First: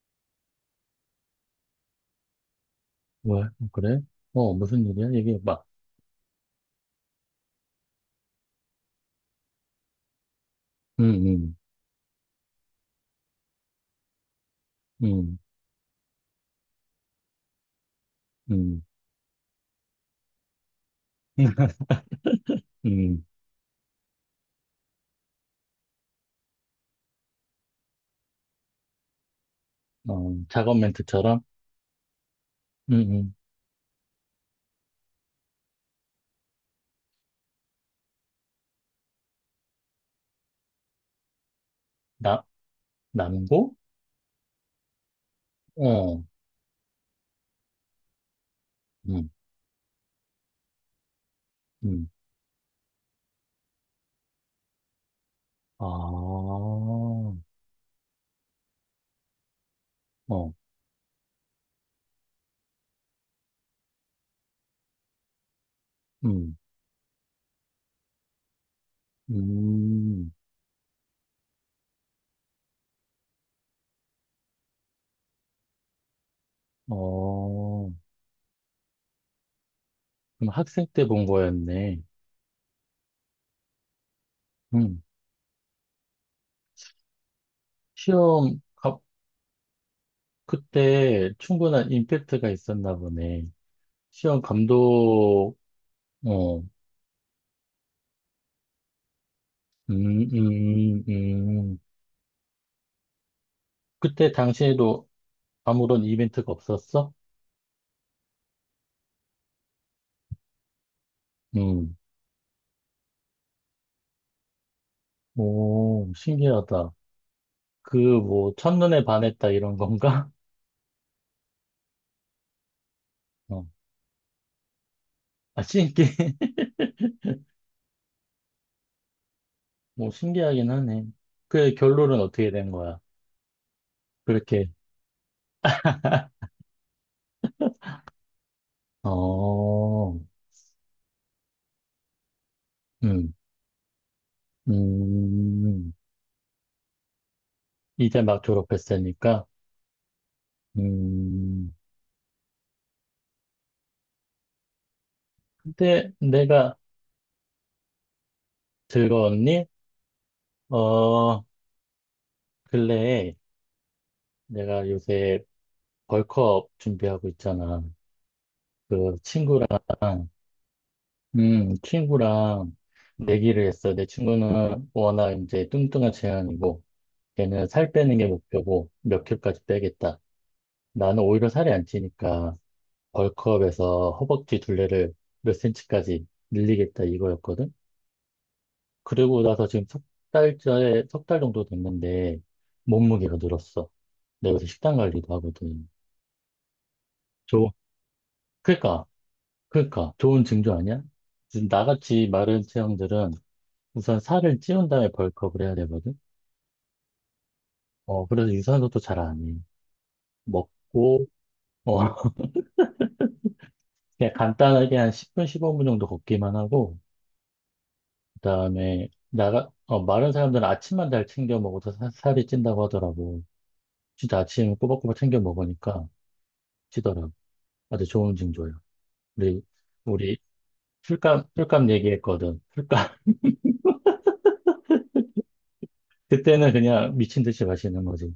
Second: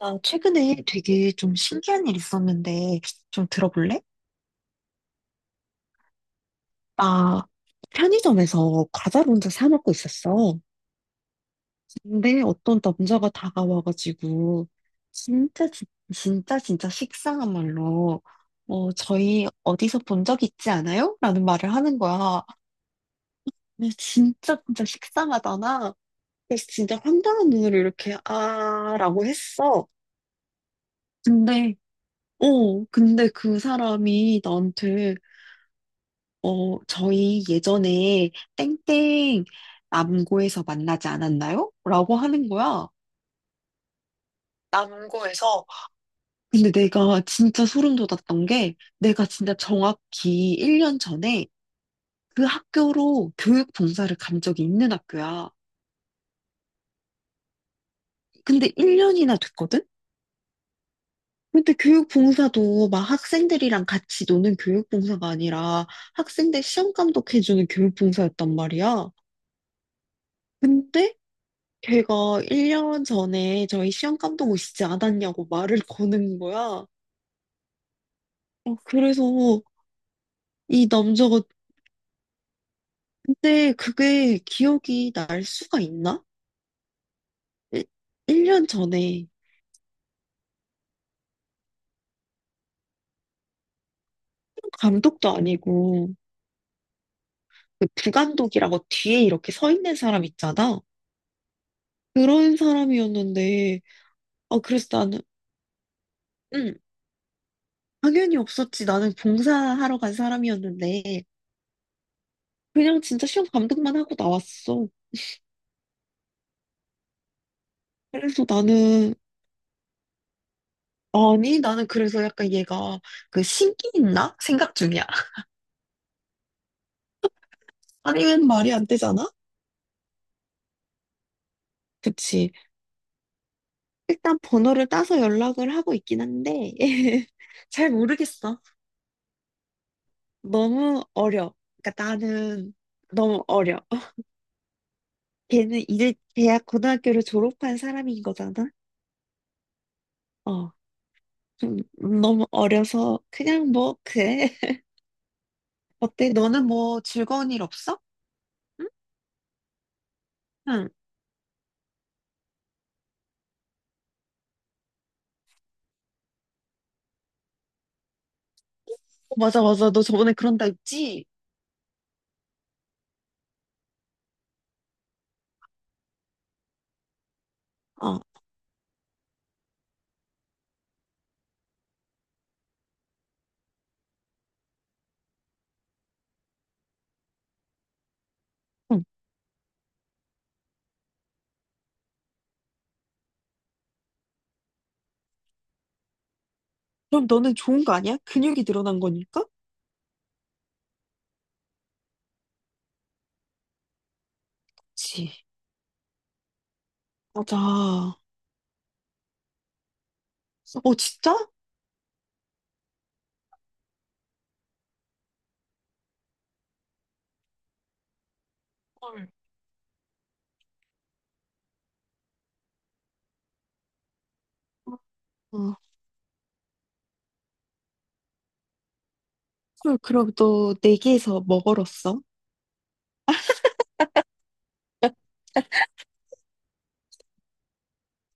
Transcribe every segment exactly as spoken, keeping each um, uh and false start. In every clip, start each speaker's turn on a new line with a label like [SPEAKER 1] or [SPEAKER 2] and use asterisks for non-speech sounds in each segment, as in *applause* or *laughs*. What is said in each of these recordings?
[SPEAKER 1] 나 최근에 되게 좀 신기한 일 있었는데
[SPEAKER 2] 왜?
[SPEAKER 1] 좀
[SPEAKER 2] 어, 그래?
[SPEAKER 1] 들어볼래?
[SPEAKER 2] 어, 무슨 일이야? 얘기해봐.
[SPEAKER 1] 나 편의점에서 과자를 혼자 사 먹고 있었어.
[SPEAKER 2] 응, 응,
[SPEAKER 1] 근데 어떤 남자가 다가와가지고
[SPEAKER 2] 응,
[SPEAKER 1] 진짜 진- 진짜 진짜 식상한 말로
[SPEAKER 2] 응.
[SPEAKER 1] 어 저희 어디서 본 적 있지 않아요? 라는 말을 하는 거야.
[SPEAKER 2] *laughs* 음.
[SPEAKER 1] 근데 진짜 진짜 식상하잖아. 그래서 진짜 황당한 눈으로 이렇게 아라고 했어.
[SPEAKER 2] 어, 작업 멘트처럼?
[SPEAKER 1] 근데 어
[SPEAKER 2] 음,
[SPEAKER 1] 근데
[SPEAKER 2] 음.
[SPEAKER 1] 그 사람이 나한테 어, 저희 예전에 땡땡 남고에서 만나지 않았나요? 라고
[SPEAKER 2] 나,
[SPEAKER 1] 하는 거야.
[SPEAKER 2] 남고?
[SPEAKER 1] 남고에서.
[SPEAKER 2] 어,
[SPEAKER 1] 근데 내가 진짜 소름 돋았던 게 내가
[SPEAKER 2] 음,
[SPEAKER 1] 진짜 정확히 일 년 전에
[SPEAKER 2] 음.
[SPEAKER 1] 그 학교로 교육 봉사를 간 적이 있는 학교야.
[SPEAKER 2] 아, 어,
[SPEAKER 1] 근데 일 년이나 됐거든? 근데 교육 봉사도 막 학생들이랑 같이 노는 교육 봉사가 아니라
[SPEAKER 2] 음,
[SPEAKER 1] 학생들 시험 감독해주는 교육 봉사였단 말이야.
[SPEAKER 2] 음,
[SPEAKER 1] 근데 걔가 일 년 전에 저희 시험 감독 오시지 않았냐고 말을 *laughs* 거는 거야. 어,
[SPEAKER 2] 어.
[SPEAKER 1] 그래서
[SPEAKER 2] 그럼 학생
[SPEAKER 1] 이
[SPEAKER 2] 때 본
[SPEAKER 1] 남자가.
[SPEAKER 2] 거였네.
[SPEAKER 1] 근데 그게
[SPEAKER 2] 음,
[SPEAKER 1] 기억이 날 수가 있나?
[SPEAKER 2] 시험,
[SPEAKER 1] 일 년
[SPEAKER 2] 가,
[SPEAKER 1] 전에.
[SPEAKER 2] 그때 충분한 임팩트가 있었나 보네. 시험
[SPEAKER 1] 감독도
[SPEAKER 2] 감독,
[SPEAKER 1] 아니고
[SPEAKER 2] 어, 음,
[SPEAKER 1] 그 부감독이라고 뒤에 이렇게 서 있는
[SPEAKER 2] 음,
[SPEAKER 1] 사람 있잖아.
[SPEAKER 2] 음. 음.
[SPEAKER 1] 그런 사람이었는데.
[SPEAKER 2] 그때
[SPEAKER 1] 아 그래서
[SPEAKER 2] 당시에도
[SPEAKER 1] 나는,
[SPEAKER 2] 아무런 이벤트가
[SPEAKER 1] 응,
[SPEAKER 2] 없었어?
[SPEAKER 1] 당연히 없었지. 나는 봉사하러 간 사람이었는데
[SPEAKER 2] 음.
[SPEAKER 1] 그냥 진짜 시험 감독만 하고 나왔어.
[SPEAKER 2] 오, 신기하다. 그,
[SPEAKER 1] 그래서
[SPEAKER 2] 뭐, 첫눈에
[SPEAKER 1] 나는,
[SPEAKER 2] 반했다, 이런 건가?
[SPEAKER 1] 아니, 나는 그래서 약간 얘가 그
[SPEAKER 2] *laughs* 어,
[SPEAKER 1] 식이 있나? 생각 중이야. *laughs*
[SPEAKER 2] 아, 신기, *laughs*
[SPEAKER 1] 아니면 말이 안 되잖아?
[SPEAKER 2] 뭐, 신기하긴 하네. 그 결론은 어떻게
[SPEAKER 1] 그치.
[SPEAKER 2] 된 거야?
[SPEAKER 1] 일단
[SPEAKER 2] 그렇게,
[SPEAKER 1] 번호를 따서 연락을 하고 있긴 한데, *laughs* 잘 모르겠어.
[SPEAKER 2] 어,
[SPEAKER 1] 너무 어려. 그러니까 나는
[SPEAKER 2] 음,
[SPEAKER 1] 너무 어려. 걔는
[SPEAKER 2] 음,
[SPEAKER 1] 이제 대학 고등학교를 졸업한
[SPEAKER 2] 이제
[SPEAKER 1] 사람인
[SPEAKER 2] 막
[SPEAKER 1] 거잖아?
[SPEAKER 2] 졸업했으니까.
[SPEAKER 1] 어.
[SPEAKER 2] 음,
[SPEAKER 1] 좀 너무 어려서 그냥 뭐 그래. *laughs*
[SPEAKER 2] 근데
[SPEAKER 1] 어때? 너는
[SPEAKER 2] 내가
[SPEAKER 1] 뭐 즐거운 일 없어? 응?
[SPEAKER 2] 들었니?
[SPEAKER 1] 응.
[SPEAKER 2] 어, 근래에 내가 요새 벌크업 준비하고 있잖아. 그
[SPEAKER 1] 어, 맞아,
[SPEAKER 2] 친구랑
[SPEAKER 1] 맞아. 너 저번에 그런다 했지?
[SPEAKER 2] 음, 친구랑 내기를 했어. 내 친구는 워낙 이제 뚱뚱한 체형이고, 걔는 살 빼는
[SPEAKER 1] 어.
[SPEAKER 2] 게 목표고, 몇 킬까지 빼겠다. 나는 오히려 살이 안 찌니까, 벌크업에서 허벅지 둘레를 몇 센치까지 늘리겠다 이거였거든?
[SPEAKER 1] 응.
[SPEAKER 2] 그러고 나서 지금 석 달째, 석 달 정도 됐는데, 몸무게가 늘었어. 내가 요새 식단 관리도 하거든.
[SPEAKER 1] 그럼 너는
[SPEAKER 2] 좋,
[SPEAKER 1] 좋은 거 아니야? 근육이 늘어난
[SPEAKER 2] 그니까,
[SPEAKER 1] 거니까?
[SPEAKER 2] 그니까, 좋은 징조 아니야? 지금 나같이 마른 체형들은 우선 살을 찌운 다음에
[SPEAKER 1] 그치.
[SPEAKER 2] 벌크업을 해야 되거든?
[SPEAKER 1] 맞아. 어,
[SPEAKER 2] 어, 그래서 유산소도 잘 안 해. 먹고,
[SPEAKER 1] 진짜?
[SPEAKER 2] 어, *laughs* 그냥 간단하게 한 십 분, 십오 분 정도 걷기만 하고, 그다음에
[SPEAKER 1] 헐.
[SPEAKER 2] 나가, 어, 마른 사람들은 아침만 잘 챙겨 먹어서 사- 살이 찐다고 하더라고. 진짜 아침 꼬박꼬박 챙겨
[SPEAKER 1] 어,
[SPEAKER 2] 먹으니까 찌더라고. 아주 좋은 징조야. 우리,
[SPEAKER 1] 헐, 그럼
[SPEAKER 2] 우리
[SPEAKER 1] 너 내기에서
[SPEAKER 2] 술값,
[SPEAKER 1] 뭐
[SPEAKER 2] 술값
[SPEAKER 1] 걸었어?
[SPEAKER 2] 얘기했거든. 술값. *laughs* 그때는 그냥 미친 듯이 마시는 거지.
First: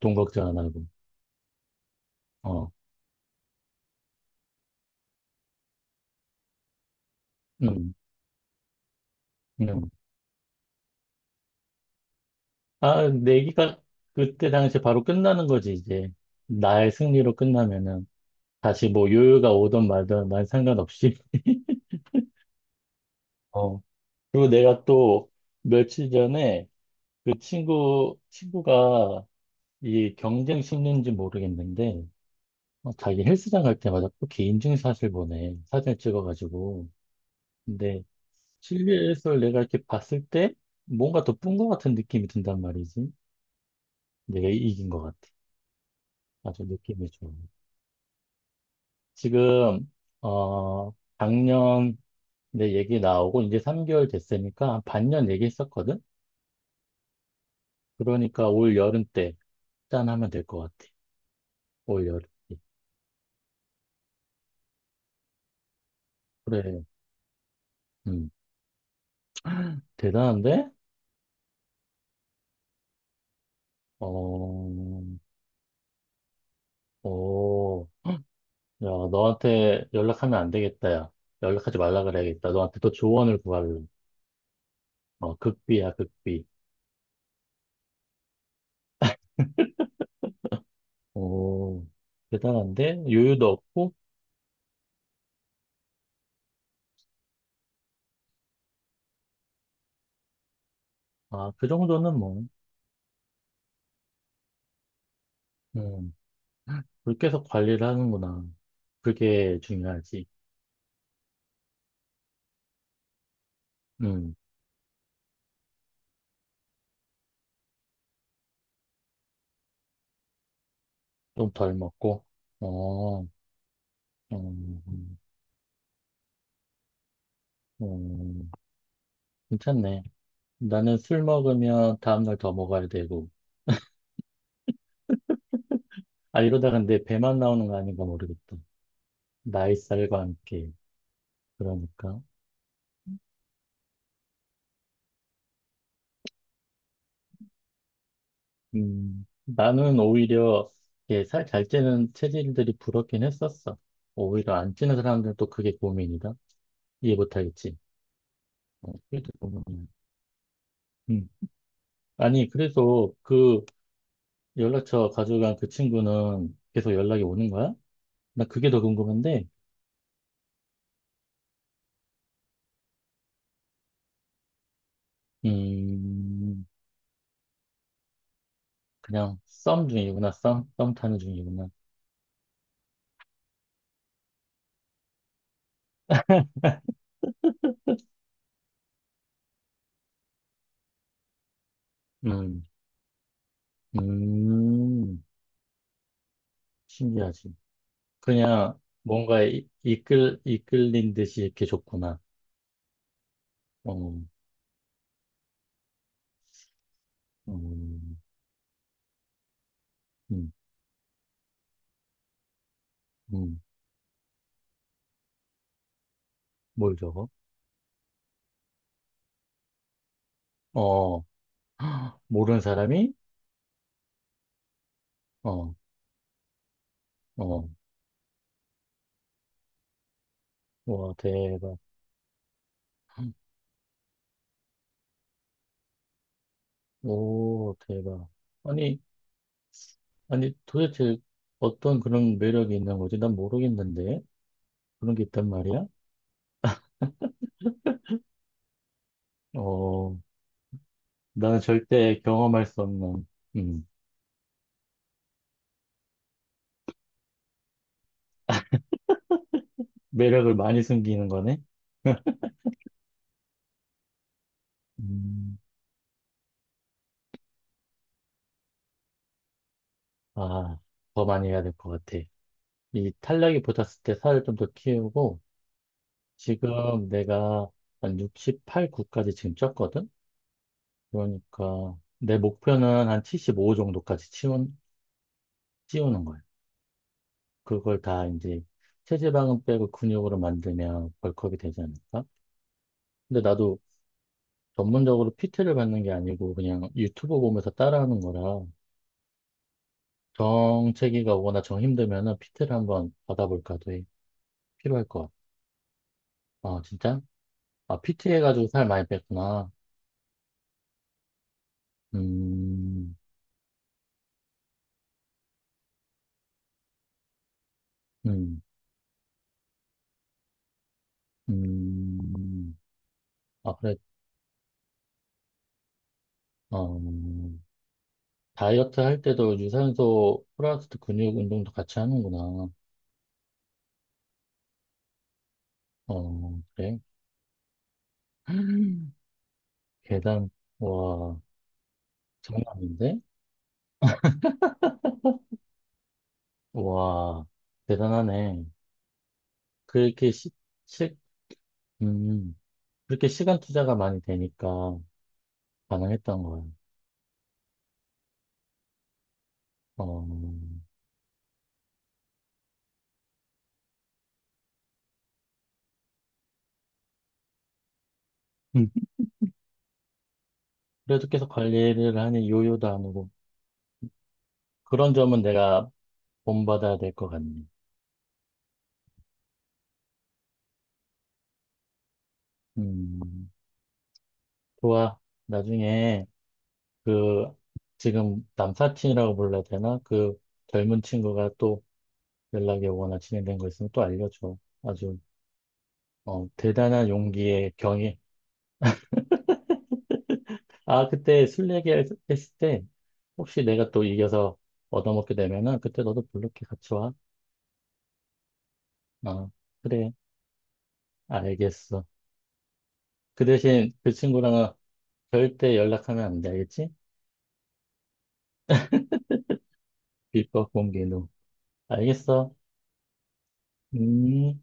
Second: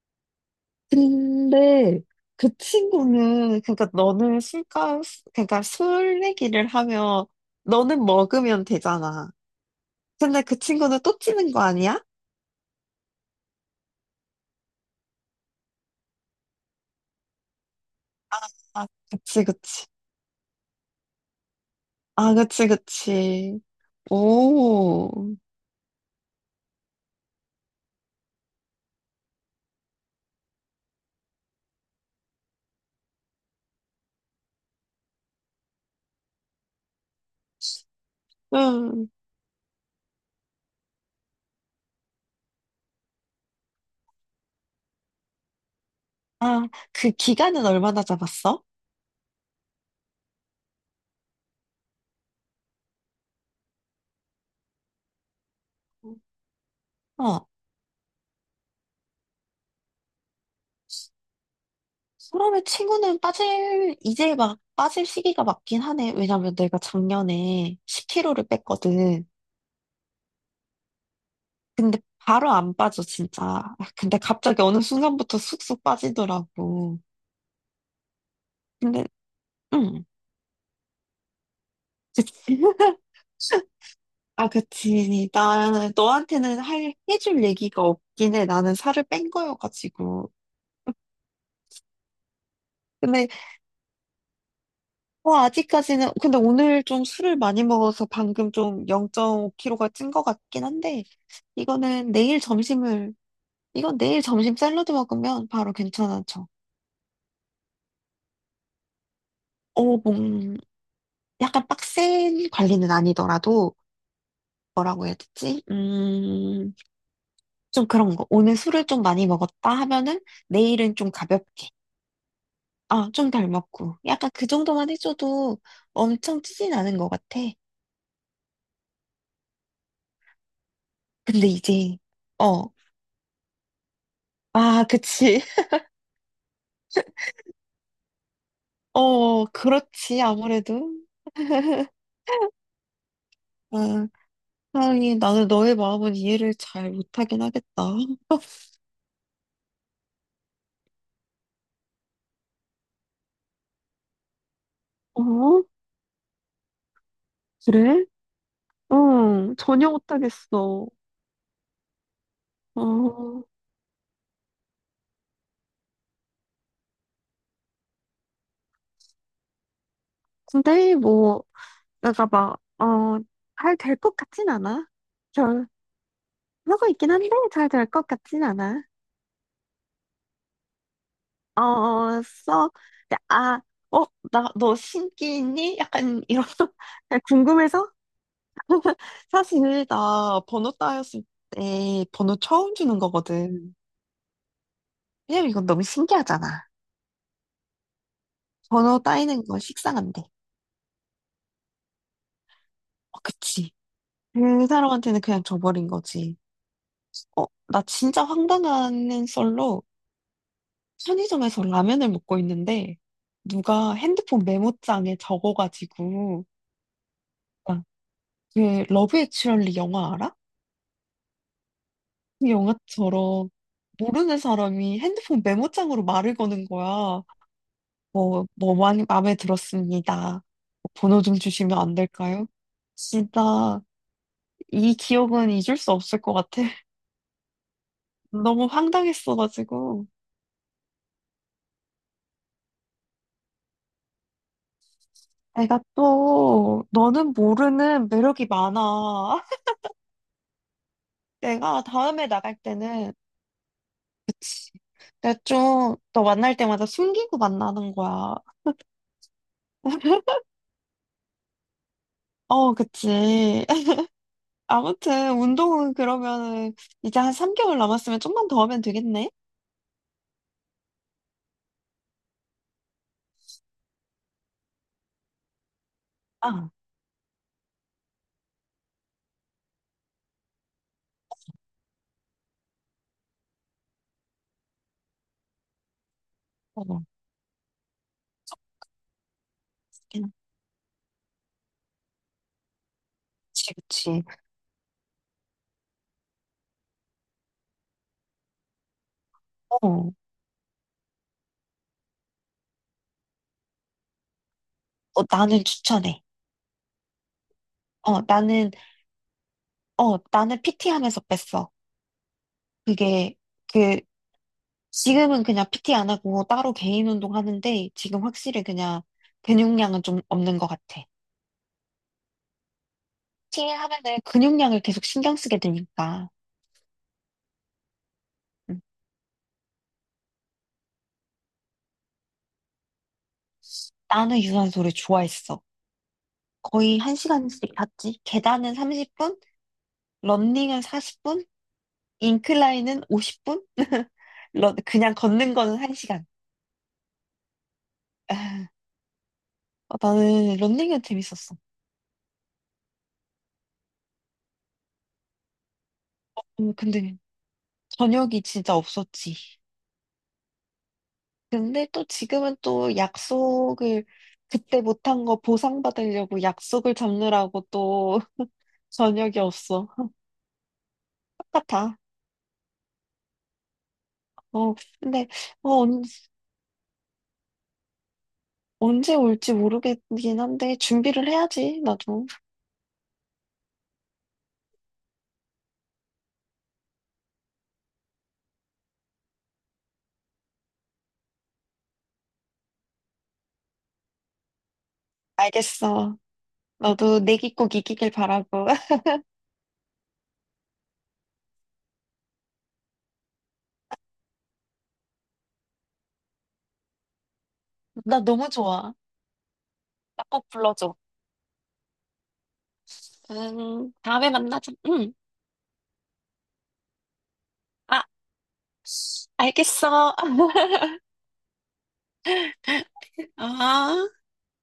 [SPEAKER 2] 돈 걱정 안 하고.
[SPEAKER 1] 근데 그
[SPEAKER 2] 어,
[SPEAKER 1] 친구는, 그러니까 너는 술값, 그러니까 술 내기를 하면
[SPEAKER 2] 음,
[SPEAKER 1] 너는 먹으면 되잖아.
[SPEAKER 2] 음.
[SPEAKER 1] 근데 그 친구는 또 찌는 거 아니야?
[SPEAKER 2] 아, 내기가 그때 당시 바로 끝나는 거지, 이제. 나의 승리로 끝나면은.
[SPEAKER 1] 아,
[SPEAKER 2] 다시 뭐
[SPEAKER 1] 그치
[SPEAKER 2] 요요가
[SPEAKER 1] 그치.
[SPEAKER 2] 오든 말든 난 상관없이. *laughs*
[SPEAKER 1] 아 그치 그치.
[SPEAKER 2] 어, 그리고 내가 또
[SPEAKER 1] 오.
[SPEAKER 2] 며칠 전에 그 친구, 친구가 이 경쟁 심리인지 모르겠는데, 어, 자기 헬스장 갈 때마다 또 개인증 사진 보내. 사진을 찍어가지고. 근데
[SPEAKER 1] 응.
[SPEAKER 2] 실내에서 내가 이렇게 봤을 때 뭔가 더 뿐 것 같은 느낌이 든단 말이지. 내가 이긴 것 같아. 아주
[SPEAKER 1] 아
[SPEAKER 2] 느낌이
[SPEAKER 1] 그
[SPEAKER 2] 좋아.
[SPEAKER 1] 기간은 얼마나 잡았어?
[SPEAKER 2] 지금, 어, 작년 내 얘기 나오고 이제 삼 개월 됐으니까 한 반년 얘기했었거든?
[SPEAKER 1] 어.
[SPEAKER 2] 그러니까 올 여름 때 짠하면 될 것 같아. 올 여름 때.
[SPEAKER 1] 사람의 친구는 빠질, 이제 막 빠질 시기가 맞긴 하네. 왜냐면 내가
[SPEAKER 2] 그래.
[SPEAKER 1] 작년에
[SPEAKER 2] 음.
[SPEAKER 1] 십 킬로를 뺐거든.
[SPEAKER 2] *laughs* 대단한데?
[SPEAKER 1] 근데 바로 안 빠져, 진짜. *laughs* 아, 근데 갑자기
[SPEAKER 2] 어,
[SPEAKER 1] 어느 순간부터 쑥쑥 빠지더라고.
[SPEAKER 2] 어, 야,
[SPEAKER 1] 근데,
[SPEAKER 2] 너한테
[SPEAKER 1] 응.
[SPEAKER 2] 연락하면 안 되겠다, 야. 연락하지 말라 그래야겠다.
[SPEAKER 1] 그치.
[SPEAKER 2] 너한테 또 조언을
[SPEAKER 1] *laughs*
[SPEAKER 2] 구할래.
[SPEAKER 1] 아, 그치.
[SPEAKER 2] 어,
[SPEAKER 1] 나는
[SPEAKER 2] 극비야, 극비.
[SPEAKER 1] 너한테는 할, 해줄 얘기가 없긴 해. 나는 살을 뺀 거여가지고.
[SPEAKER 2] 오, 대단한데?
[SPEAKER 1] 근데,
[SPEAKER 2] 여유도 없고?
[SPEAKER 1] 뭐, 아직까지는, 근데 오늘 좀 술을 많이 먹어서 방금 좀 영 점 오 킬로가 찐 것 같긴 한데,
[SPEAKER 2] 아, 그
[SPEAKER 1] 이거는
[SPEAKER 2] 정도는
[SPEAKER 1] 내일
[SPEAKER 2] 뭐.
[SPEAKER 1] 점심을 이건 내일 점심 샐러드 먹으면 바로
[SPEAKER 2] 음,
[SPEAKER 1] 괜찮아져.
[SPEAKER 2] 계속 관리를 하는구나. 그게
[SPEAKER 1] 어,
[SPEAKER 2] 중요하지.
[SPEAKER 1] 몸, 약간 빡센 관리는 아니더라도,
[SPEAKER 2] 음,
[SPEAKER 1] 뭐라고 해야 되지? 음, 좀 그런 거. 오늘 술을 좀 많이 먹었다 하면은 내일은 좀
[SPEAKER 2] 좀
[SPEAKER 1] 가볍게.
[SPEAKER 2] 덜 먹고.
[SPEAKER 1] 아,
[SPEAKER 2] 어,
[SPEAKER 1] 좀 덜 먹고. 약간 그
[SPEAKER 2] 음,
[SPEAKER 1] 정도만
[SPEAKER 2] 음.
[SPEAKER 1] 해줘도 엄청 찌진 않은 것 같아.
[SPEAKER 2] 음. 괜찮네. 나는 술
[SPEAKER 1] 근데
[SPEAKER 2] 먹으면
[SPEAKER 1] 이제,
[SPEAKER 2] 다음날 더
[SPEAKER 1] 어,
[SPEAKER 2] 먹어야 되고.
[SPEAKER 1] 아, 그치. *laughs*
[SPEAKER 2] 아, 이러다 근데 배만 나오는 거 아닌가 모르겠다.
[SPEAKER 1] 어,
[SPEAKER 2] 나이 살과
[SPEAKER 1] 그렇지.
[SPEAKER 2] 함께.
[SPEAKER 1] 아무래도.
[SPEAKER 2] 그러니까.
[SPEAKER 1] 아, 하긴 나는 너의 마음은 이해를 잘 못하긴 하겠다.
[SPEAKER 2] 음, 나는 오히려 이게 살잘 찌는 체질들이 부럽긴 했었어. 오히려 안 찌는 사람들은 또
[SPEAKER 1] 어?
[SPEAKER 2] 그게 고민이다. 이해 못하겠지.
[SPEAKER 1] 그래?
[SPEAKER 2] 어, 그게 또
[SPEAKER 1] 응,
[SPEAKER 2] 고민이야.
[SPEAKER 1] 전혀 못하겠어.
[SPEAKER 2] 음. 아니, 그래서
[SPEAKER 1] 어,
[SPEAKER 2] 그 연락처 가져간 그 친구는 계속 연락이 오는 거야? 나 그게 더 궁금한데.
[SPEAKER 1] 근데 뭐, 내가 막, 어, 잘 될 것 같진 않아. 별,
[SPEAKER 2] 음,
[SPEAKER 1] 하고 있긴 한데, 잘 될 것 같진 않아.
[SPEAKER 2] 그냥 썸 중이구나. 썸? 썸 타는 중이구나.
[SPEAKER 1] 어, 써. 근데 아, 어, 나, 너 신기 있니? 약간, 이런, *laughs* 그냥 궁금해서? 사실, 나 번호 따였을 때 번호
[SPEAKER 2] 음,
[SPEAKER 1] 처음 주는 거거든.
[SPEAKER 2] 음,
[SPEAKER 1] 왜냐면 이건 너무 신기하잖아.
[SPEAKER 2] 신기하지. 그냥
[SPEAKER 1] 번호 따이는
[SPEAKER 2] 뭔가에
[SPEAKER 1] 건
[SPEAKER 2] 이-
[SPEAKER 1] 식상한데.
[SPEAKER 2] 이끌, 이끌린 듯이 이렇게 줬구나.
[SPEAKER 1] 어, 그치.
[SPEAKER 2] 어,
[SPEAKER 1] 그 사람한테는 그냥 줘버린 거지. 어, 나
[SPEAKER 2] 음,
[SPEAKER 1] 진짜 황당한 썰로
[SPEAKER 2] 음,
[SPEAKER 1] 편의점에서 라면을 먹고 있는데
[SPEAKER 2] 음,
[SPEAKER 1] 누가 핸드폰 메모장에 적어가지고,
[SPEAKER 2] 뭘 저거?
[SPEAKER 1] 아, 그 러브 액츄얼리 영화 알아?
[SPEAKER 2] 어, *gasps*
[SPEAKER 1] 그
[SPEAKER 2] 모르는 사람이?
[SPEAKER 1] 영화처럼 모르는 사람이 핸드폰
[SPEAKER 2] 어,
[SPEAKER 1] 메모장으로 말을 거는 거야.
[SPEAKER 2] 어,
[SPEAKER 1] 뭐, 뭐 많이 마음에 들었습니다.
[SPEAKER 2] 와,
[SPEAKER 1] 번호 좀
[SPEAKER 2] 대박.
[SPEAKER 1] 주시면 안 될까요? 진짜 이 기억은 잊을 수 없을 것 같아. *laughs*
[SPEAKER 2] 오, 대박.
[SPEAKER 1] 너무
[SPEAKER 2] 아니,
[SPEAKER 1] 황당했어가지고.
[SPEAKER 2] 아니, 도대체 어떤 그런 매력이 있는 거지? 난 모르겠는데. 그런 게 있단
[SPEAKER 1] 내가
[SPEAKER 2] 말이야?
[SPEAKER 1] 또 너는 모르는 매력이 많아. *laughs*
[SPEAKER 2] 어, 나는
[SPEAKER 1] 내가
[SPEAKER 2] 절대
[SPEAKER 1] 다음에 나갈
[SPEAKER 2] 경험할 수
[SPEAKER 1] 때는
[SPEAKER 2] 없는. 음,
[SPEAKER 1] 내가 좀 너 만날 때마다 숨기고 만나는 거야.
[SPEAKER 2] 매력을 많이 숨기는 거네?
[SPEAKER 1] 어, 그치. *laughs* 아무튼
[SPEAKER 2] 음,
[SPEAKER 1] 운동은 그러면은 이제 한 삼 개월 남았으면 좀만 더 하면 되겠네.
[SPEAKER 2] 아, 더 많이 해야 될 것 같아. 이 탄력이 붙었을 때 살을 좀 더 키우고,
[SPEAKER 1] 아,
[SPEAKER 2] 지금 내가 한 육십팔, 구까지 지금 쪘거든? 그러니까, 내 목표는 한 칠십오 정도까지 치운, 찌우는 거야.
[SPEAKER 1] 어,
[SPEAKER 2] 그걸 다 이제 체지방은 빼고 근육으로 만들면 벌크업이 되지 않을까? 근데
[SPEAKER 1] 그치,
[SPEAKER 2] 나도
[SPEAKER 1] 그치.
[SPEAKER 2] 전문적으로 피티를 받는 게 아니고 그냥 유튜브 보면서 따라하는 거라
[SPEAKER 1] 어, 어,
[SPEAKER 2] 정체기가 오거나 정 힘들면은 피티를 한번 받아볼까도 해. 필요할 것
[SPEAKER 1] 나는 추천해.
[SPEAKER 2] 같아. 아, 진짜? 아,
[SPEAKER 1] 어,
[SPEAKER 2] 피티 해가지고
[SPEAKER 1] 나는,
[SPEAKER 2] 살 많이 뺐구나.
[SPEAKER 1] 어, 나는 피티 하면서 뺐어.
[SPEAKER 2] 음,
[SPEAKER 1] 그게, 그 지금은 그냥 피티 안 하고 따로 개인 운동 하는데 지금
[SPEAKER 2] 음,
[SPEAKER 1] 확실히 그냥 근육량은 좀 없는 것 같아.
[SPEAKER 2] 음.
[SPEAKER 1] 피티
[SPEAKER 2] 아, 그래,
[SPEAKER 1] 하면은 근육량을 계속 신경 쓰게 되니까.
[SPEAKER 2] 어,
[SPEAKER 1] 음.
[SPEAKER 2] 다이어트 할 때도 유산소 플러스 근육 운동도 같이 하는구나.
[SPEAKER 1] 나는 유산소를 좋아했어.
[SPEAKER 2] 어,
[SPEAKER 1] 거의
[SPEAKER 2] 그래.
[SPEAKER 1] 한시간씩 갔지. 계단은
[SPEAKER 2] *laughs*
[SPEAKER 1] 삼십 분,
[SPEAKER 2] 계단,
[SPEAKER 1] 런닝은
[SPEAKER 2] 와,
[SPEAKER 1] 사십 분,
[SPEAKER 2] 장난
[SPEAKER 1] 인클라인은
[SPEAKER 2] 아닌데?
[SPEAKER 1] 오십 분, *laughs* 런, 그냥 걷는 거는 한 시간.
[SPEAKER 2] 와, 대단하네.
[SPEAKER 1] 아, *laughs*
[SPEAKER 2] 그렇게 시,
[SPEAKER 1] 나는 런닝은
[SPEAKER 2] 시,
[SPEAKER 1] 재밌었어.
[SPEAKER 2] 음, 그렇게 시간 투자가 많이 되니까 가능했던 거야.
[SPEAKER 1] 음, 근데 저녁이 진짜 없었지.
[SPEAKER 2] 어,
[SPEAKER 1] 근데 또 지금은 또 약속을 그때 못한 거 보상받으려고 약속을 잡느라고 또 *laughs*
[SPEAKER 2] *laughs*
[SPEAKER 1] 저녁이 없어.
[SPEAKER 2] 그래도 계속
[SPEAKER 1] 똑같아.
[SPEAKER 2] 관리를 하니 요요도 안 오고
[SPEAKER 1] 어,
[SPEAKER 2] 그런
[SPEAKER 1] 근데
[SPEAKER 2] 점은
[SPEAKER 1] 어,
[SPEAKER 2] 내가
[SPEAKER 1] 언,
[SPEAKER 2] 본받아야 될 것 같네.
[SPEAKER 1] 언제 올지 모르겠긴 한데 준비를 해야지, 나도.
[SPEAKER 2] 음, 좋아. 나중에 그 지금 남사친이라고 불러야 되나? 그 젊은 친구가 또 연락이 오거나 진행된 거 있으면 또 알려줘. 아주
[SPEAKER 1] 알겠어.
[SPEAKER 2] 어, 대단한
[SPEAKER 1] 너도 내기
[SPEAKER 2] 용기의
[SPEAKER 1] 꼭 이기길
[SPEAKER 2] 경이.
[SPEAKER 1] 바라고. *laughs*
[SPEAKER 2] 아, 그때 술 얘기했을 때 혹시 내가 또 이겨서 얻어먹게 되면은 그때 너도 블루키 같이 와.
[SPEAKER 1] 나 너무 좋아.
[SPEAKER 2] 어, 그래.
[SPEAKER 1] 나 꼭 불러줘.
[SPEAKER 2] 알겠어. 그
[SPEAKER 1] 음,
[SPEAKER 2] 대신 그
[SPEAKER 1] 다음에
[SPEAKER 2] 친구랑은
[SPEAKER 1] 만나자. 응.
[SPEAKER 2] 절대 연락하면 안 돼. 알겠지?
[SPEAKER 1] 아, 알겠어.
[SPEAKER 2] 비법
[SPEAKER 1] *laughs*
[SPEAKER 2] 공개 후. 알겠어.
[SPEAKER 1] 아.
[SPEAKER 2] 음.